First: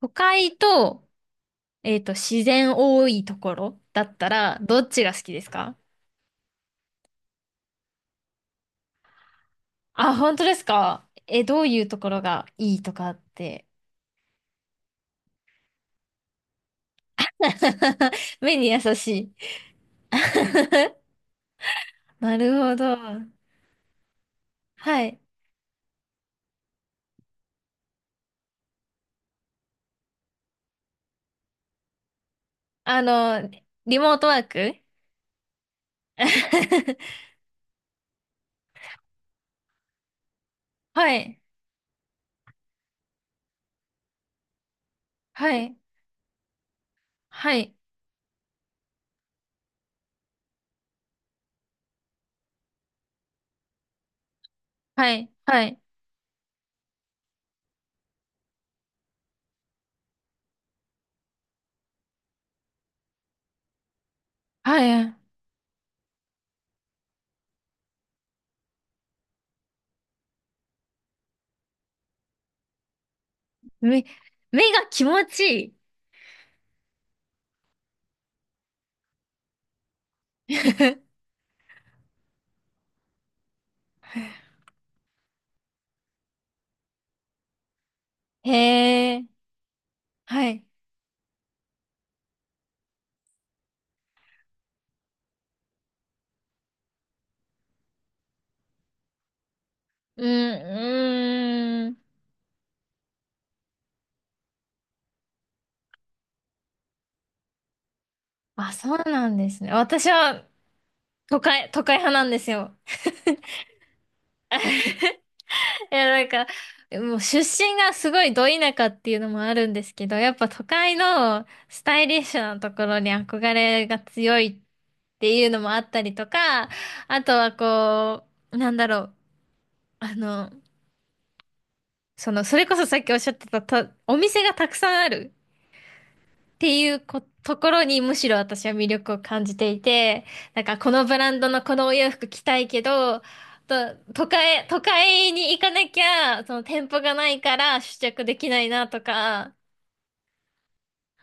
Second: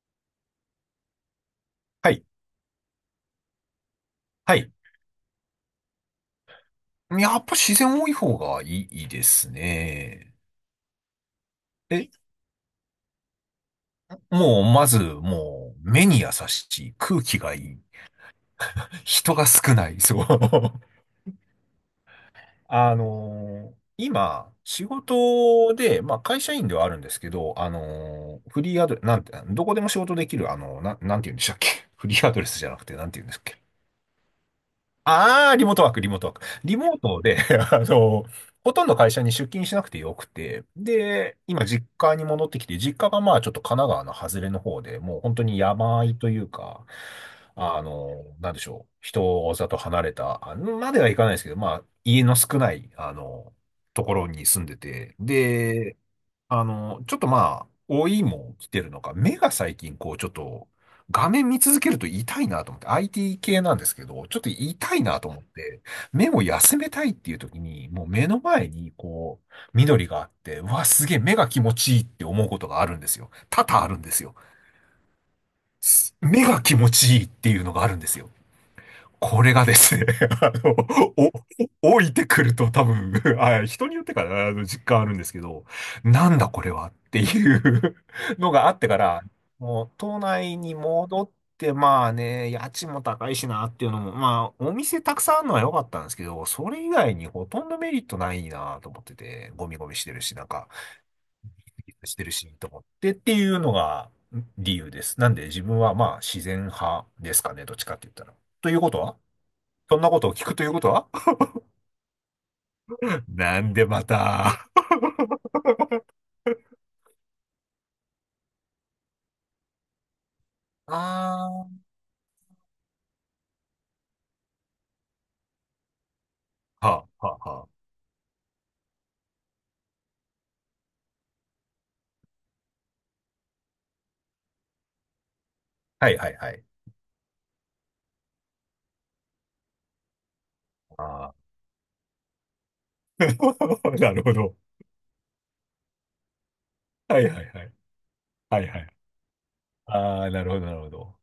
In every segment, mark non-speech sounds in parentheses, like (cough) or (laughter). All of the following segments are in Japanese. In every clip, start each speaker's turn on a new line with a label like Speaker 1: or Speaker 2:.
Speaker 1: 都会と、
Speaker 2: はい。
Speaker 1: 自然多いところだった
Speaker 2: は
Speaker 1: ら、
Speaker 2: い。
Speaker 1: どっちが好きですか？
Speaker 2: やっぱ自然多い方がいいです
Speaker 1: あ、
Speaker 2: ね。
Speaker 1: 本当ですか？え、どういうと
Speaker 2: え、
Speaker 1: ころがいいとかって。
Speaker 2: もう、まず、目に優しい、空気がいい、
Speaker 1: (laughs) 目に優しい。
Speaker 2: 人が少ない、そう。(laughs)
Speaker 1: なるほど。
Speaker 2: 今、仕
Speaker 1: はい。
Speaker 2: 事で、まあ、会社員ではあるんですけど、フリーアドレス、なんて、どこでも仕事できる、なんて言うんでしたっけ。 (laughs) フリーアドレスじゃなくて、
Speaker 1: あ
Speaker 2: なんて言うんですっ。
Speaker 1: の、リモートワーク。
Speaker 2: ああ、リモートワーク、リモートワーク。リモート
Speaker 1: (laughs)
Speaker 2: で、(laughs) あの、ほとんど会社に出勤しなくてよくて、
Speaker 1: は
Speaker 2: で、
Speaker 1: い。
Speaker 2: 今実家に戻ってきて、実家がまあちょっと神奈川の外れの方で、もう本当
Speaker 1: は
Speaker 2: に
Speaker 1: い。
Speaker 2: 山あいというか、
Speaker 1: はい。
Speaker 2: なんでしょう、人里離れた、あまではいかないですけど、まあ家の少ない、ところに住んで
Speaker 1: は
Speaker 2: て、
Speaker 1: い。はい。
Speaker 2: で、ちょっとまあ、老いも来てるのか、目が最近こう、ちょっと、画面見続けると痛いなと思って、IT 系なんですけど、ちょっと痛
Speaker 1: は
Speaker 2: い
Speaker 1: い。
Speaker 2: なと思って、目を休めたいっていう時に、もう目の前にこう、緑があって、うわ、すげえ目が気持ちいいって思うことがあるんですよ。多々あるん
Speaker 1: 目、
Speaker 2: ですよ。
Speaker 1: 目が気持ち
Speaker 2: 目が気持ちいいっていうのがあるんですよ。これがですね、(laughs) あ
Speaker 1: い
Speaker 2: の、置いてくると多分、(laughs) あ、人によってかな、あの実感あるんですけど、なんだこれはっていう (laughs)
Speaker 1: い。(laughs)
Speaker 2: のがあってか
Speaker 1: へ
Speaker 2: ら、
Speaker 1: え。
Speaker 2: もう都
Speaker 1: は
Speaker 2: 内
Speaker 1: い。
Speaker 2: に戻って、まあね、家賃も高いしなっていうのも、まあお店たくさんあるのは良かったんですけど、それ以外にほとんどメリットないなと思ってて、ゴミゴミしてる
Speaker 1: う
Speaker 2: し、なんか、
Speaker 1: ーん、うーん。
Speaker 2: してるし、と思ってっていうのが理由です。なんで自分はまあ自然派ですかね、どっちかって言ったら。と
Speaker 1: あ、
Speaker 2: いうこ
Speaker 1: そう
Speaker 2: とは
Speaker 1: なんですね。
Speaker 2: そん
Speaker 1: 私
Speaker 2: なことを聞
Speaker 1: は、
Speaker 2: くということは。
Speaker 1: 都会派なんですよ。
Speaker 2: (laughs) なんでまた。
Speaker 1: いや、なんか、もう出身がすごいど田舎っていうのもあるんですけど、やっぱ都会の
Speaker 2: ああ、は
Speaker 1: スタイリッシュなところに憧れが強いっていうのもあったりとか、
Speaker 2: あ、は
Speaker 1: あ
Speaker 2: あ、
Speaker 1: とは
Speaker 2: は
Speaker 1: こう、なんだろう、あの、それこそさっきおっしゃってたと、お店がたくさんある。
Speaker 2: あ。はいはいは
Speaker 1: っ
Speaker 2: い。
Speaker 1: ていうこ、ところにむしろ私は魅力を感じていて、なんかこの
Speaker 2: あ
Speaker 1: ブラ
Speaker 2: あ。
Speaker 1: ンドのこのお洋服着たいけど、と、
Speaker 2: (laughs) なる
Speaker 1: 都
Speaker 2: ほど。
Speaker 1: 会、都会に行かなきゃ、その店舗が
Speaker 2: はい
Speaker 1: ない
Speaker 2: はい
Speaker 1: か
Speaker 2: はい。
Speaker 1: ら試着でき
Speaker 2: は
Speaker 1: な
Speaker 2: い
Speaker 1: い
Speaker 2: は
Speaker 1: な
Speaker 2: い。
Speaker 1: とか、
Speaker 2: ああ、なるほど、なるほど。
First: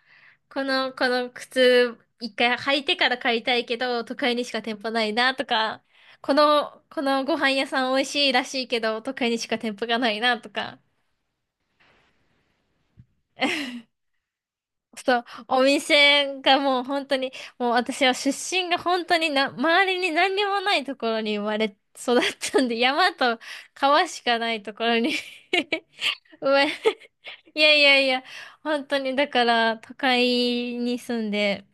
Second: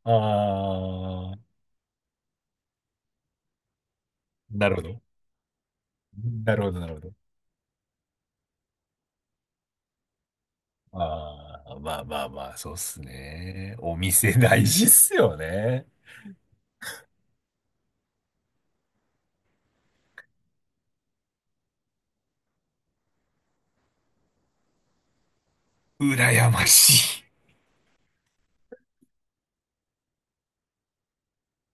Speaker 1: この
Speaker 2: ああ、
Speaker 1: 靴一回履いてから買いたいけど、都会にしか
Speaker 2: な
Speaker 1: 店
Speaker 2: るほ
Speaker 1: 舗
Speaker 2: ど。
Speaker 1: ないなとか、こ
Speaker 2: なるほど、
Speaker 1: の、
Speaker 2: なるほ
Speaker 1: こ
Speaker 2: ど。
Speaker 1: のご飯屋さん美味しいらしいけど、都会にしか店舗がないなとか、
Speaker 2: ああ、まあまあまあ、そうっすね。お店大事っす
Speaker 1: そう、
Speaker 2: よ
Speaker 1: お
Speaker 2: ね。
Speaker 1: 店がもう本当に、もう私は出身が本当にな、周りに何にもないところに生まれ育ったんで、山と川しかないところに (laughs) 生
Speaker 2: 羨
Speaker 1: ま
Speaker 2: ま
Speaker 1: れ、
Speaker 2: し
Speaker 1: いやいやいや、本当にだから都会に住んで、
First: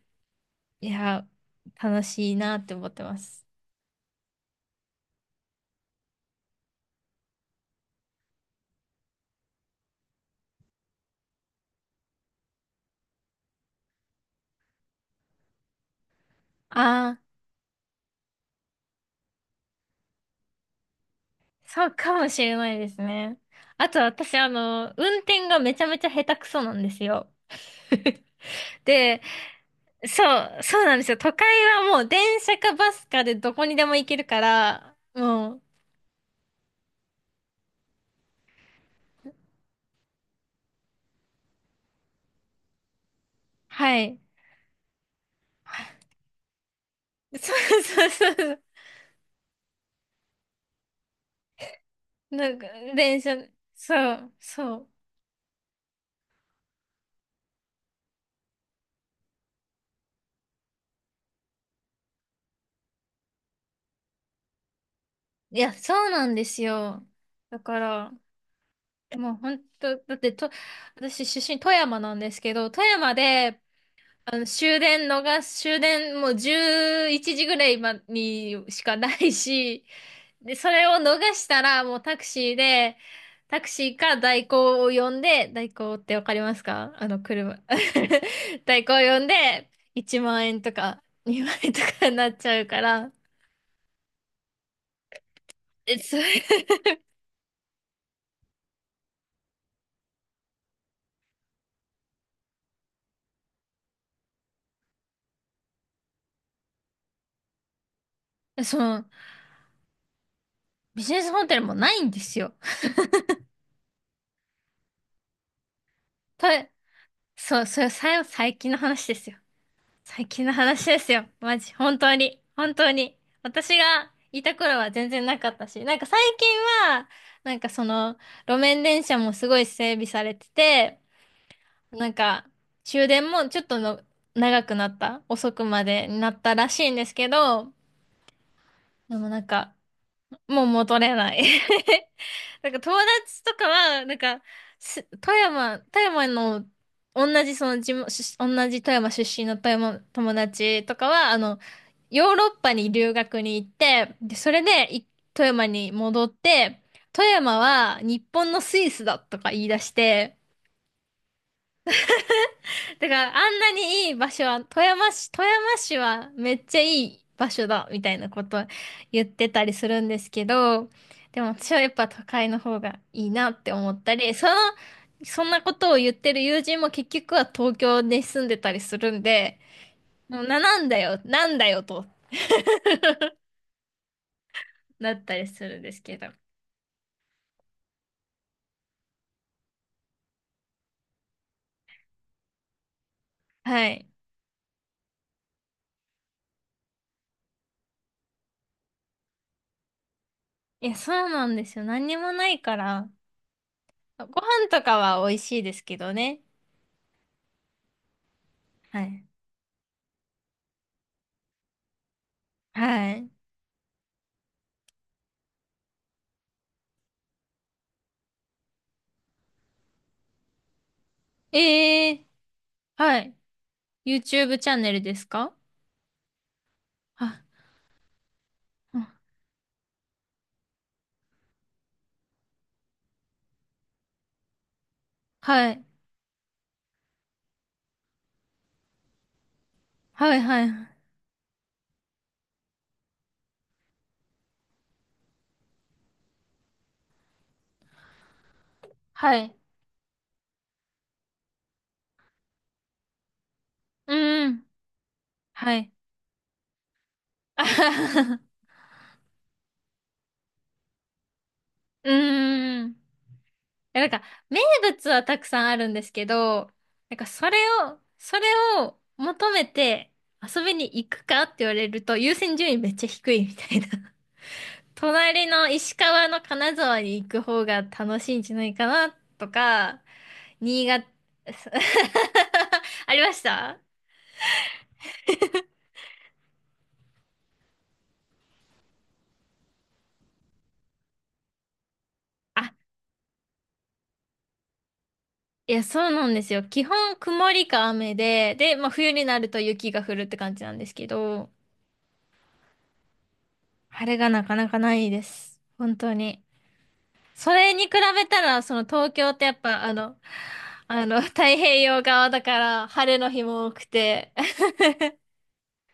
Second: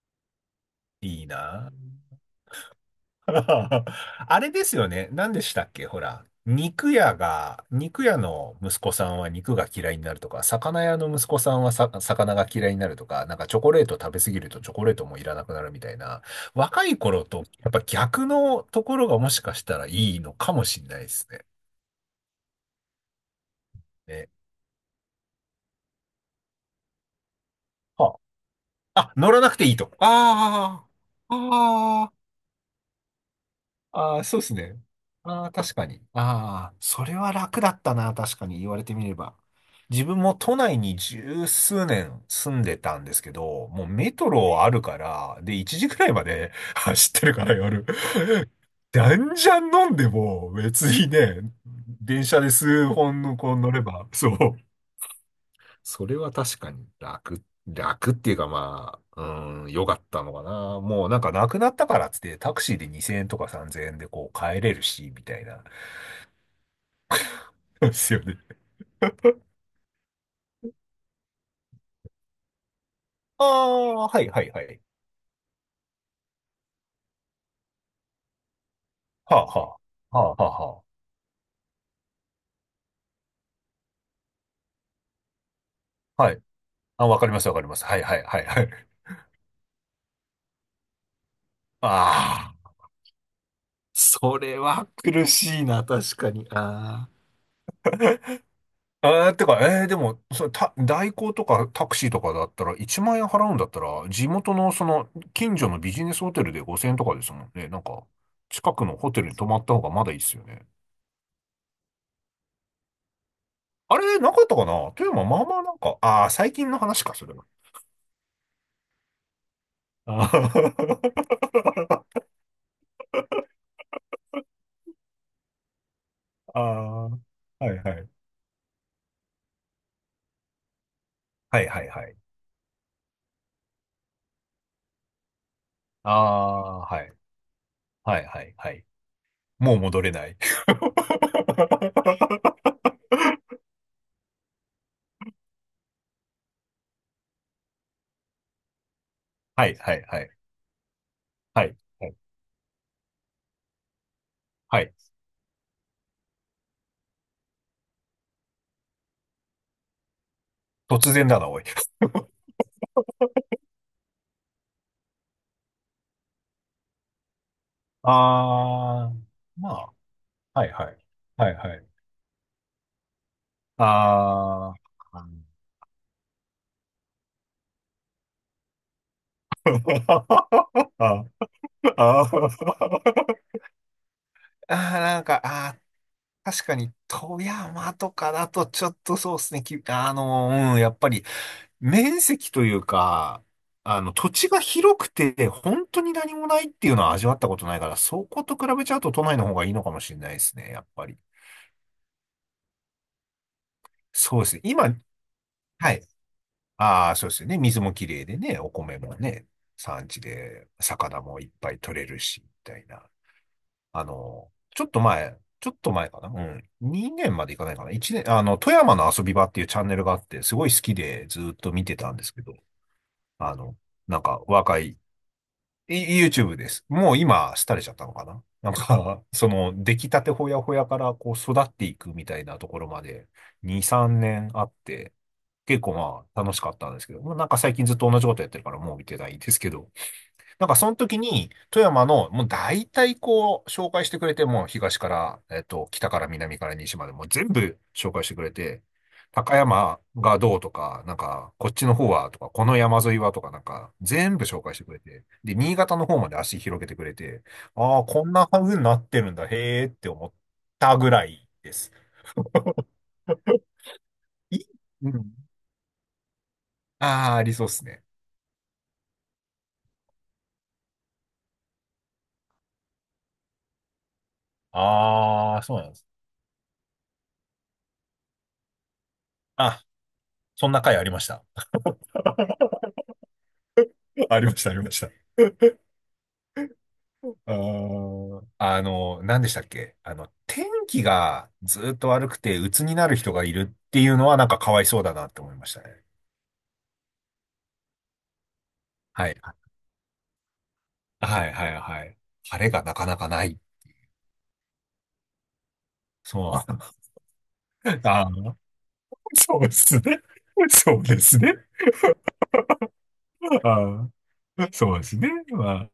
Speaker 1: い
Speaker 2: い。い
Speaker 1: や、
Speaker 2: いな。
Speaker 1: 楽しいなって思ってま
Speaker 2: (laughs)
Speaker 1: す。
Speaker 2: あれですよね。何でしたっけほら。肉屋が、肉屋の息子さんは肉が嫌いになるとか、魚屋の息子さんはさ、魚が嫌いになるとか、なんかチョコレート食べ過ぎるとチョコレートもいらなくなるみたいな、若い
Speaker 1: ああ、
Speaker 2: 頃とやっぱ逆のところがもしかしたらいいのかもしれないですね。
Speaker 1: そうかもしれないですね。あと
Speaker 2: ね。
Speaker 1: 私、あの、運転がめちゃめちゃ下手くそなんですよ。
Speaker 2: は
Speaker 1: (laughs)
Speaker 2: あ、あ
Speaker 1: で、
Speaker 2: 乗らなくていいと。
Speaker 1: そう、そう
Speaker 2: あ
Speaker 1: なんですよ。都
Speaker 2: あ、
Speaker 1: 会はもう
Speaker 2: ああ。
Speaker 1: 電車かバスかでどこにでも行け
Speaker 2: ああ、
Speaker 1: る
Speaker 2: そ
Speaker 1: か
Speaker 2: うですね。
Speaker 1: ら、
Speaker 2: ああ、
Speaker 1: もう、
Speaker 2: 確かに。ああ、それは楽だったな、確かに言われてみれば。自分も都内に十数年住んでたんですけど、もう
Speaker 1: は
Speaker 2: メ
Speaker 1: い。
Speaker 2: トロあるから、で、1時くらい
Speaker 1: (laughs)
Speaker 2: まで (laughs) 走ってるか
Speaker 1: そ
Speaker 2: ら
Speaker 1: う
Speaker 2: 夜。
Speaker 1: そうそうそう。
Speaker 2: (laughs) じゃんじゃん飲んでも別にね、電車
Speaker 1: な
Speaker 2: で
Speaker 1: んか、
Speaker 2: 数
Speaker 1: 電
Speaker 2: 本
Speaker 1: 車、
Speaker 2: のこう乗れば、
Speaker 1: そ
Speaker 2: そ
Speaker 1: う、
Speaker 2: う。
Speaker 1: そう。
Speaker 2: それは確かに楽っていうかまあ、うん、良かったのかな。もうなんかなくなったからっつってタクシーで2000円とか3000円でこう帰れるし、みたい
Speaker 1: い
Speaker 2: な。
Speaker 1: や、そうなんですよ。だか
Speaker 2: (laughs) で
Speaker 1: ら、
Speaker 2: すよね。
Speaker 1: もう本当、だってと、私出身富山なんですけど、富山
Speaker 2: あ
Speaker 1: で、
Speaker 2: あ、はい
Speaker 1: あ
Speaker 2: は
Speaker 1: の、
Speaker 2: いは
Speaker 1: 終
Speaker 2: い。
Speaker 1: 電逃す、終電もう11時ぐらいまにしかない
Speaker 2: はあは
Speaker 1: し、
Speaker 2: あ。はあは
Speaker 1: で、
Speaker 2: あ
Speaker 1: そ
Speaker 2: は
Speaker 1: れを逃したら、もうタクシーで、タクシーか代行を呼んで、代行ってわ
Speaker 2: あ。は
Speaker 1: かり
Speaker 2: い。
Speaker 1: ますか？あ
Speaker 2: あ、わ
Speaker 1: の、
Speaker 2: かりますわ
Speaker 1: 車。
Speaker 2: かります。はいはいはいは
Speaker 1: (laughs) 代
Speaker 2: い。
Speaker 1: 行を呼んで、1万円とか2万円とかになっち
Speaker 2: あ
Speaker 1: ゃう
Speaker 2: あ、
Speaker 1: から、
Speaker 2: それは苦しいな、
Speaker 1: え、
Speaker 2: 確
Speaker 1: そ
Speaker 2: かに。
Speaker 1: れ、
Speaker 2: ああ。てか、でも、それ、代行とかタクシーとかだったら、1万円払うんだったら、地元の、その、近所のビジネスホテルで5000円とかですもんね。なんか、
Speaker 1: (laughs)
Speaker 2: 近
Speaker 1: そ
Speaker 2: くの
Speaker 1: の、
Speaker 2: ホテルに泊まった方がまだいいっすよね。
Speaker 1: ビジネスホテルもないんですよ。
Speaker 2: あれ、なかったかな富山、まあまあなんか、ああ、
Speaker 1: た、
Speaker 2: 最近の話か、それは。
Speaker 1: そう、それ、さ、最近の話ですよ。
Speaker 2: あ
Speaker 1: 最近の話ですよ。マジ。本当
Speaker 2: ー
Speaker 1: に。本当に。私がいた頃は全然なかったし、なんか最近
Speaker 2: (laughs) あ
Speaker 1: は、
Speaker 2: ー、
Speaker 1: なんか
Speaker 2: はい
Speaker 1: そ
Speaker 2: はい。
Speaker 1: の、路面電車もすごい整備されてて、
Speaker 2: はいはいは
Speaker 1: なん
Speaker 2: い。
Speaker 1: か、終電もちょっとの長くなった。遅くまで
Speaker 2: あ
Speaker 1: になったらし
Speaker 2: あ、
Speaker 1: いん
Speaker 2: は
Speaker 1: で
Speaker 2: い。
Speaker 1: すけど、
Speaker 2: はいはいはい。
Speaker 1: でもなん
Speaker 2: も
Speaker 1: か、
Speaker 2: う戻れない。
Speaker 1: もう
Speaker 2: (laughs)
Speaker 1: 戻れない。(laughs) なんか友達とかは、なんか、す富山、富山の、同じその地元、し同じ富山出身の
Speaker 2: は
Speaker 1: 富
Speaker 2: いは
Speaker 1: 山
Speaker 2: いはい。
Speaker 1: 友達とかは、あの、
Speaker 2: はい。はい。
Speaker 1: ヨーロッパに留学に行って、で、それ
Speaker 2: はい。
Speaker 1: でい富山に戻って、富山は日本のスイスだとか言い出して、
Speaker 2: 突然だな、おい。
Speaker 1: だからあんなにいい場所は、富山市はめっちゃいい場所だ、みたいなこと
Speaker 2: ああ、
Speaker 1: 言ってた
Speaker 2: ま
Speaker 1: りす
Speaker 2: あ、
Speaker 1: るんですけ
Speaker 2: はい
Speaker 1: ど、
Speaker 2: はい。
Speaker 1: でも
Speaker 2: はい
Speaker 1: 私
Speaker 2: は
Speaker 1: はや
Speaker 2: い。
Speaker 1: っぱ都会の方がいいなって思ったり、その、
Speaker 2: ああ、
Speaker 1: そんなことを言ってる友人も結局は東京で住んでたりするんで、もうな、なん
Speaker 2: (laughs)
Speaker 1: だよ、
Speaker 2: あ
Speaker 1: なんだよと
Speaker 2: あー、
Speaker 1: な
Speaker 2: な
Speaker 1: っ
Speaker 2: ん
Speaker 1: た
Speaker 2: か、
Speaker 1: りす
Speaker 2: あ
Speaker 1: るんですけど。
Speaker 2: あ、確かに、富山とかだとちょっとそうですね、うん、やっぱり、面積というか、
Speaker 1: はい。
Speaker 2: 土地が広くて、本当に何もないっていうのは味わったことないから、そこと比べちゃうと都内の方がいいのかもしれないですね、や
Speaker 1: い
Speaker 2: っ
Speaker 1: や、
Speaker 2: ぱ
Speaker 1: そ
Speaker 2: り。
Speaker 1: うなんですよ。何にもないから、
Speaker 2: そ
Speaker 1: ご
Speaker 2: うですね。
Speaker 1: 飯と
Speaker 2: 今、
Speaker 1: かは美味しいです
Speaker 2: は
Speaker 1: け
Speaker 2: い。
Speaker 1: どね。
Speaker 2: ああ、そうですよね。水もきれいでね、お米
Speaker 1: は
Speaker 2: も
Speaker 1: い。
Speaker 2: ね、産地で魚もいっぱい取れるし、みたいな。
Speaker 1: はい。
Speaker 2: ちょっと前、ちょっと前かな。うん。2年までいかないかな。1年、富山の遊び場っていうチャンネルがあって、すごい好きでずっと見て
Speaker 1: え
Speaker 2: たんで
Speaker 1: え、
Speaker 2: すけど、
Speaker 1: はい。
Speaker 2: あの、なんか
Speaker 1: YouTube チャ
Speaker 2: 若
Speaker 1: ンネ
Speaker 2: い
Speaker 1: ルですか？
Speaker 2: い YouTube です。もう
Speaker 1: あ、
Speaker 2: 今、廃れちゃったのかななん
Speaker 1: うん、
Speaker 2: か、(laughs) その、出来たてほやほやから、こう、育っていくみたいなところまで、2、3年あって、
Speaker 1: は
Speaker 2: 結
Speaker 1: い。
Speaker 2: 構まあ、楽しかったんですけど、まあなんか最近ずっと同じことやってるから、もう見てないんですけど、
Speaker 1: はい、は
Speaker 2: なんかそ
Speaker 1: い。
Speaker 2: の時に、富山の、もう大体こう、紹介してくれて、もう東から、北から南から西まで、もう全部紹介してくれて、
Speaker 1: はい。
Speaker 2: 高山がどうとか、なんか、こっちの方はとか、この山沿いはとか、なんか、全部
Speaker 1: う
Speaker 2: 紹
Speaker 1: ん。
Speaker 2: 介してくれて、で、
Speaker 1: は
Speaker 2: 新
Speaker 1: い。
Speaker 2: 潟の方まで足広げてくれて、
Speaker 1: (laughs) あ
Speaker 2: ああ、
Speaker 1: は
Speaker 2: こんな
Speaker 1: は、
Speaker 2: 風になってるんだ、へーって思ったぐらいです。
Speaker 1: うーん。い
Speaker 2: (laughs)
Speaker 1: やなんか、
Speaker 2: い
Speaker 1: 名物
Speaker 2: う
Speaker 1: は
Speaker 2: ん。
Speaker 1: たくさんあるんですけど、なんか、
Speaker 2: ああ、あ
Speaker 1: そ
Speaker 2: り
Speaker 1: れ
Speaker 2: そうっす
Speaker 1: を、
Speaker 2: ね。
Speaker 1: それを求めて遊びに行くかって言われると、優先順位めっちゃ低いみたいな。(laughs) 隣
Speaker 2: ああ、
Speaker 1: の
Speaker 2: そうなんで
Speaker 1: 石
Speaker 2: す。
Speaker 1: 川の金沢に行く方が楽しいんじゃないかなと
Speaker 2: あ、
Speaker 1: か、
Speaker 2: そんな
Speaker 1: 新
Speaker 2: 回あ
Speaker 1: 潟、
Speaker 2: りました。(laughs)
Speaker 1: (laughs) ありました。
Speaker 2: ありました、ありました。何でしたっけ天気がずっと悪くて鬱
Speaker 1: あ、
Speaker 2: になる人がいるっていうのはなんかかわいそうだなって思いま
Speaker 1: い
Speaker 2: した
Speaker 1: や、
Speaker 2: ね。
Speaker 1: そうなんですよ。基本曇りか雨で、で、まあ冬に
Speaker 2: は
Speaker 1: な
Speaker 2: い。
Speaker 1: ると雪が降るって感じなんですけ
Speaker 2: は
Speaker 1: ど、
Speaker 2: い、はい、はい。晴れがなかなかない。
Speaker 1: 晴れがなかなかないです。本当に。
Speaker 2: そう。
Speaker 1: それに比
Speaker 2: (laughs)
Speaker 1: べ
Speaker 2: あ
Speaker 1: た
Speaker 2: ー
Speaker 1: ら、その東京ってやっ
Speaker 2: そうで
Speaker 1: ぱあ
Speaker 2: す
Speaker 1: の、
Speaker 2: ね。そう
Speaker 1: あ
Speaker 2: で
Speaker 1: の、
Speaker 2: す
Speaker 1: 太
Speaker 2: ね。
Speaker 1: 平洋側だから晴れの日も多く
Speaker 2: あ
Speaker 1: て、(laughs)
Speaker 2: そうですね。ま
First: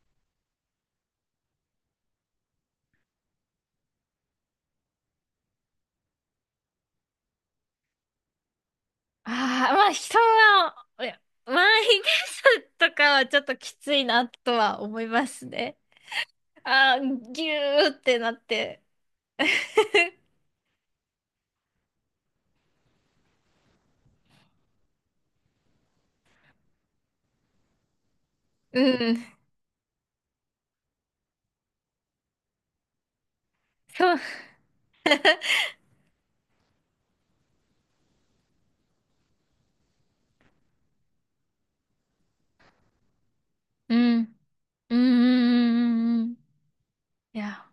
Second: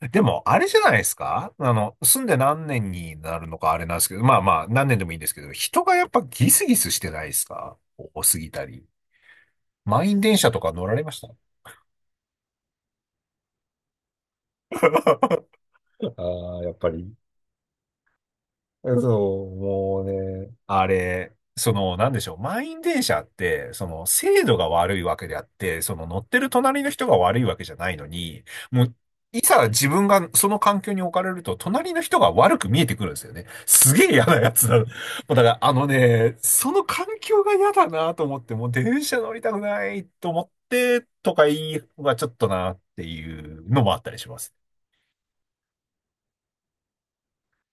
Speaker 2: あでも、あれじゃないですか住んで何年になるのかあれなんですけど、まあまあ、何年でもいいんですけど、人がやっぱギスギスしてないですか？多すぎたり。
Speaker 1: ああ、まあ
Speaker 2: 満
Speaker 1: 人
Speaker 2: 員電車とか
Speaker 1: は、
Speaker 2: 乗られ
Speaker 1: い
Speaker 2: ま
Speaker 1: や
Speaker 2: した？ (laughs)
Speaker 1: 満員電車とかはちょっときついなとは思いますね。
Speaker 2: ああ、やっぱ
Speaker 1: ああ、
Speaker 2: り。
Speaker 1: ぎゅーってなって。
Speaker 2: そう、もう
Speaker 1: (laughs)
Speaker 2: ね、あれ、その、なんでしょう、満員電車って、その、精度が悪いわけであって、その、乗ってる隣の人が悪いわけじゃないのに、
Speaker 1: う
Speaker 2: もう、
Speaker 1: ん、
Speaker 2: いざ自分がその環境に置かれると、隣の人が悪く見えてくるんですよね。すげえ
Speaker 1: そう、
Speaker 2: 嫌なやつだ。(laughs) もうだから、あのね、その環境が嫌だなと思って、もう電車乗りたくないと思って、とか言いはちょっとなっていうのも
Speaker 1: う
Speaker 2: あったりし
Speaker 1: ん、
Speaker 2: ます。
Speaker 1: うん、うん、うん、うん。うん、いや、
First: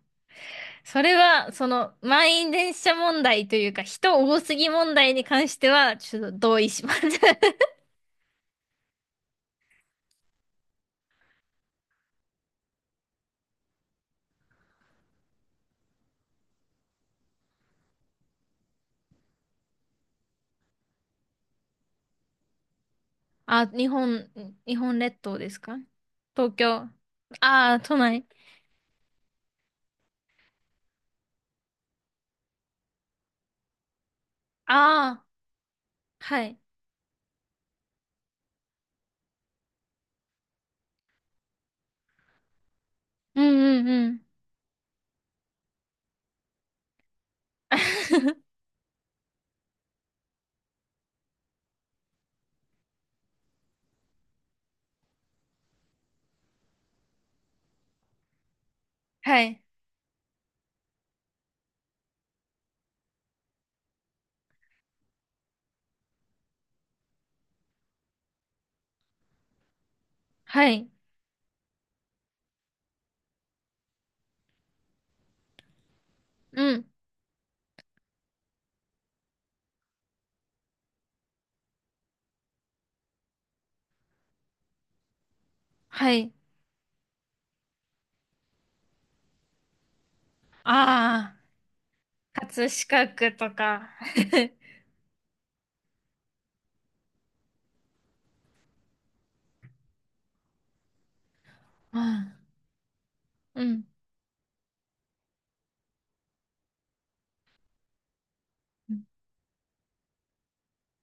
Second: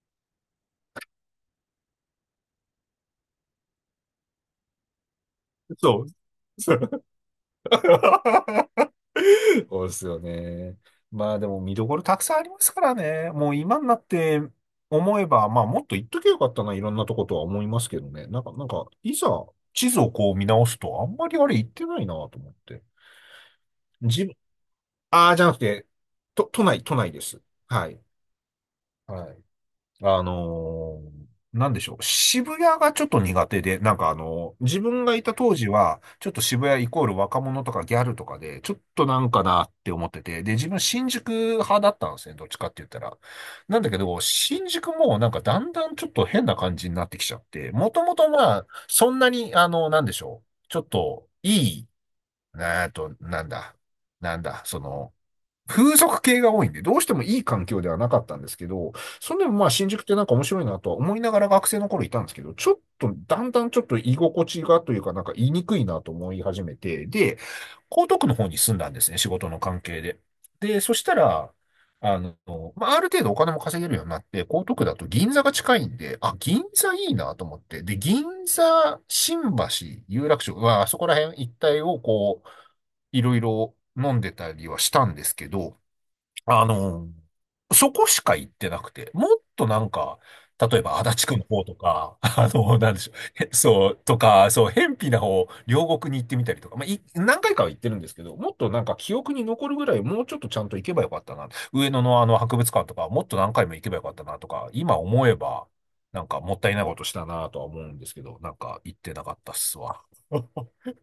Speaker 1: それは、その、満員電車問題というか、人多すぎ問題に関しては、
Speaker 2: そう。
Speaker 1: ちょっと同意します。(laughs)
Speaker 2: (laughs) (laughs) そうですよね。まあでも見どころたくさんありますからね。もう今になって思えば、まあもっと言っときゃよかったな、いろんなとことは思いますけどね。なんか、いざ地図をこう見直すと、あんまりあれ言ってないなと思って。
Speaker 1: あ、日
Speaker 2: 自
Speaker 1: 本、
Speaker 2: 分、
Speaker 1: 日本列
Speaker 2: ああ、
Speaker 1: 島
Speaker 2: じゃ
Speaker 1: で
Speaker 2: な
Speaker 1: す
Speaker 2: く
Speaker 1: か？
Speaker 2: て、
Speaker 1: 東京。あ
Speaker 2: 都内です。
Speaker 1: あ、
Speaker 2: は
Speaker 1: 都
Speaker 2: い。
Speaker 1: 内。
Speaker 2: はい。あのーなんでしょう。渋谷がちょっと苦手で、なんか自分がい
Speaker 1: ああ、
Speaker 2: た当時は、ちょっと
Speaker 1: はい。
Speaker 2: 渋谷イコール若者とかギャルとかで、ちょっとなんかなって思ってて、で、自分新宿派だったんですね、どっちかって言ったら。
Speaker 1: うん、
Speaker 2: な
Speaker 1: う
Speaker 2: ん
Speaker 1: ん、
Speaker 2: だけ
Speaker 1: う
Speaker 2: ど、
Speaker 1: ん。
Speaker 2: 新宿もなんかだんだんちょっと変な感じになってきちゃって、もともと
Speaker 1: (laughs)
Speaker 2: まあ、そんなに、なんでしょう。ちょっと、い、えっと、なんだ、なんだ、その、風俗系が多いんで、どうしてもいい環境ではなかったんですけど、それ
Speaker 1: は
Speaker 2: でも
Speaker 1: い。
Speaker 2: まあ新宿ってなんか面白いなとは思いながら学生の頃いたんですけど、ちょっとだんだんちょっと居心地がというかなんか言いにくいなと思い始めて、で、江東区の方に住んだんですね、仕事の関係で。
Speaker 1: は
Speaker 2: で、
Speaker 1: い。
Speaker 2: そしたら、あの、まあ、ある程度お金も稼げるようになって、江東区だと銀座が近いんで、あ、銀
Speaker 1: うん。
Speaker 2: 座いいなと思って、で、銀座、新橋、有楽町、まあ、そこら辺一帯をこう、いろいろ飲んでたりはしたんですけど、
Speaker 1: はい。
Speaker 2: あの、そこしか行ってなくて、もっとなんか、例えば足立
Speaker 1: あ
Speaker 2: 区の方とか、(laughs)
Speaker 1: あ、葛
Speaker 2: なんで
Speaker 1: 飾
Speaker 2: しょ
Speaker 1: 区
Speaker 2: う、へ
Speaker 1: と
Speaker 2: そ
Speaker 1: か。
Speaker 2: う、とか、そう、辺鄙な方、両国に行ってみたりとか、まあ、何回かは行ってるんですけど、もっとなんか記憶に残るぐらい、もうちょっとちゃんと行けばよかったな。上
Speaker 1: (laughs)
Speaker 2: 野のあ
Speaker 1: ああ、
Speaker 2: の博物館とか、もっと何
Speaker 1: う
Speaker 2: 回も
Speaker 1: ん。
Speaker 2: 行けばよかったなとか、今思えば、なんかもったいないことしたなとは思うんですけど、なんか行ってなかったっすわ。(laughs)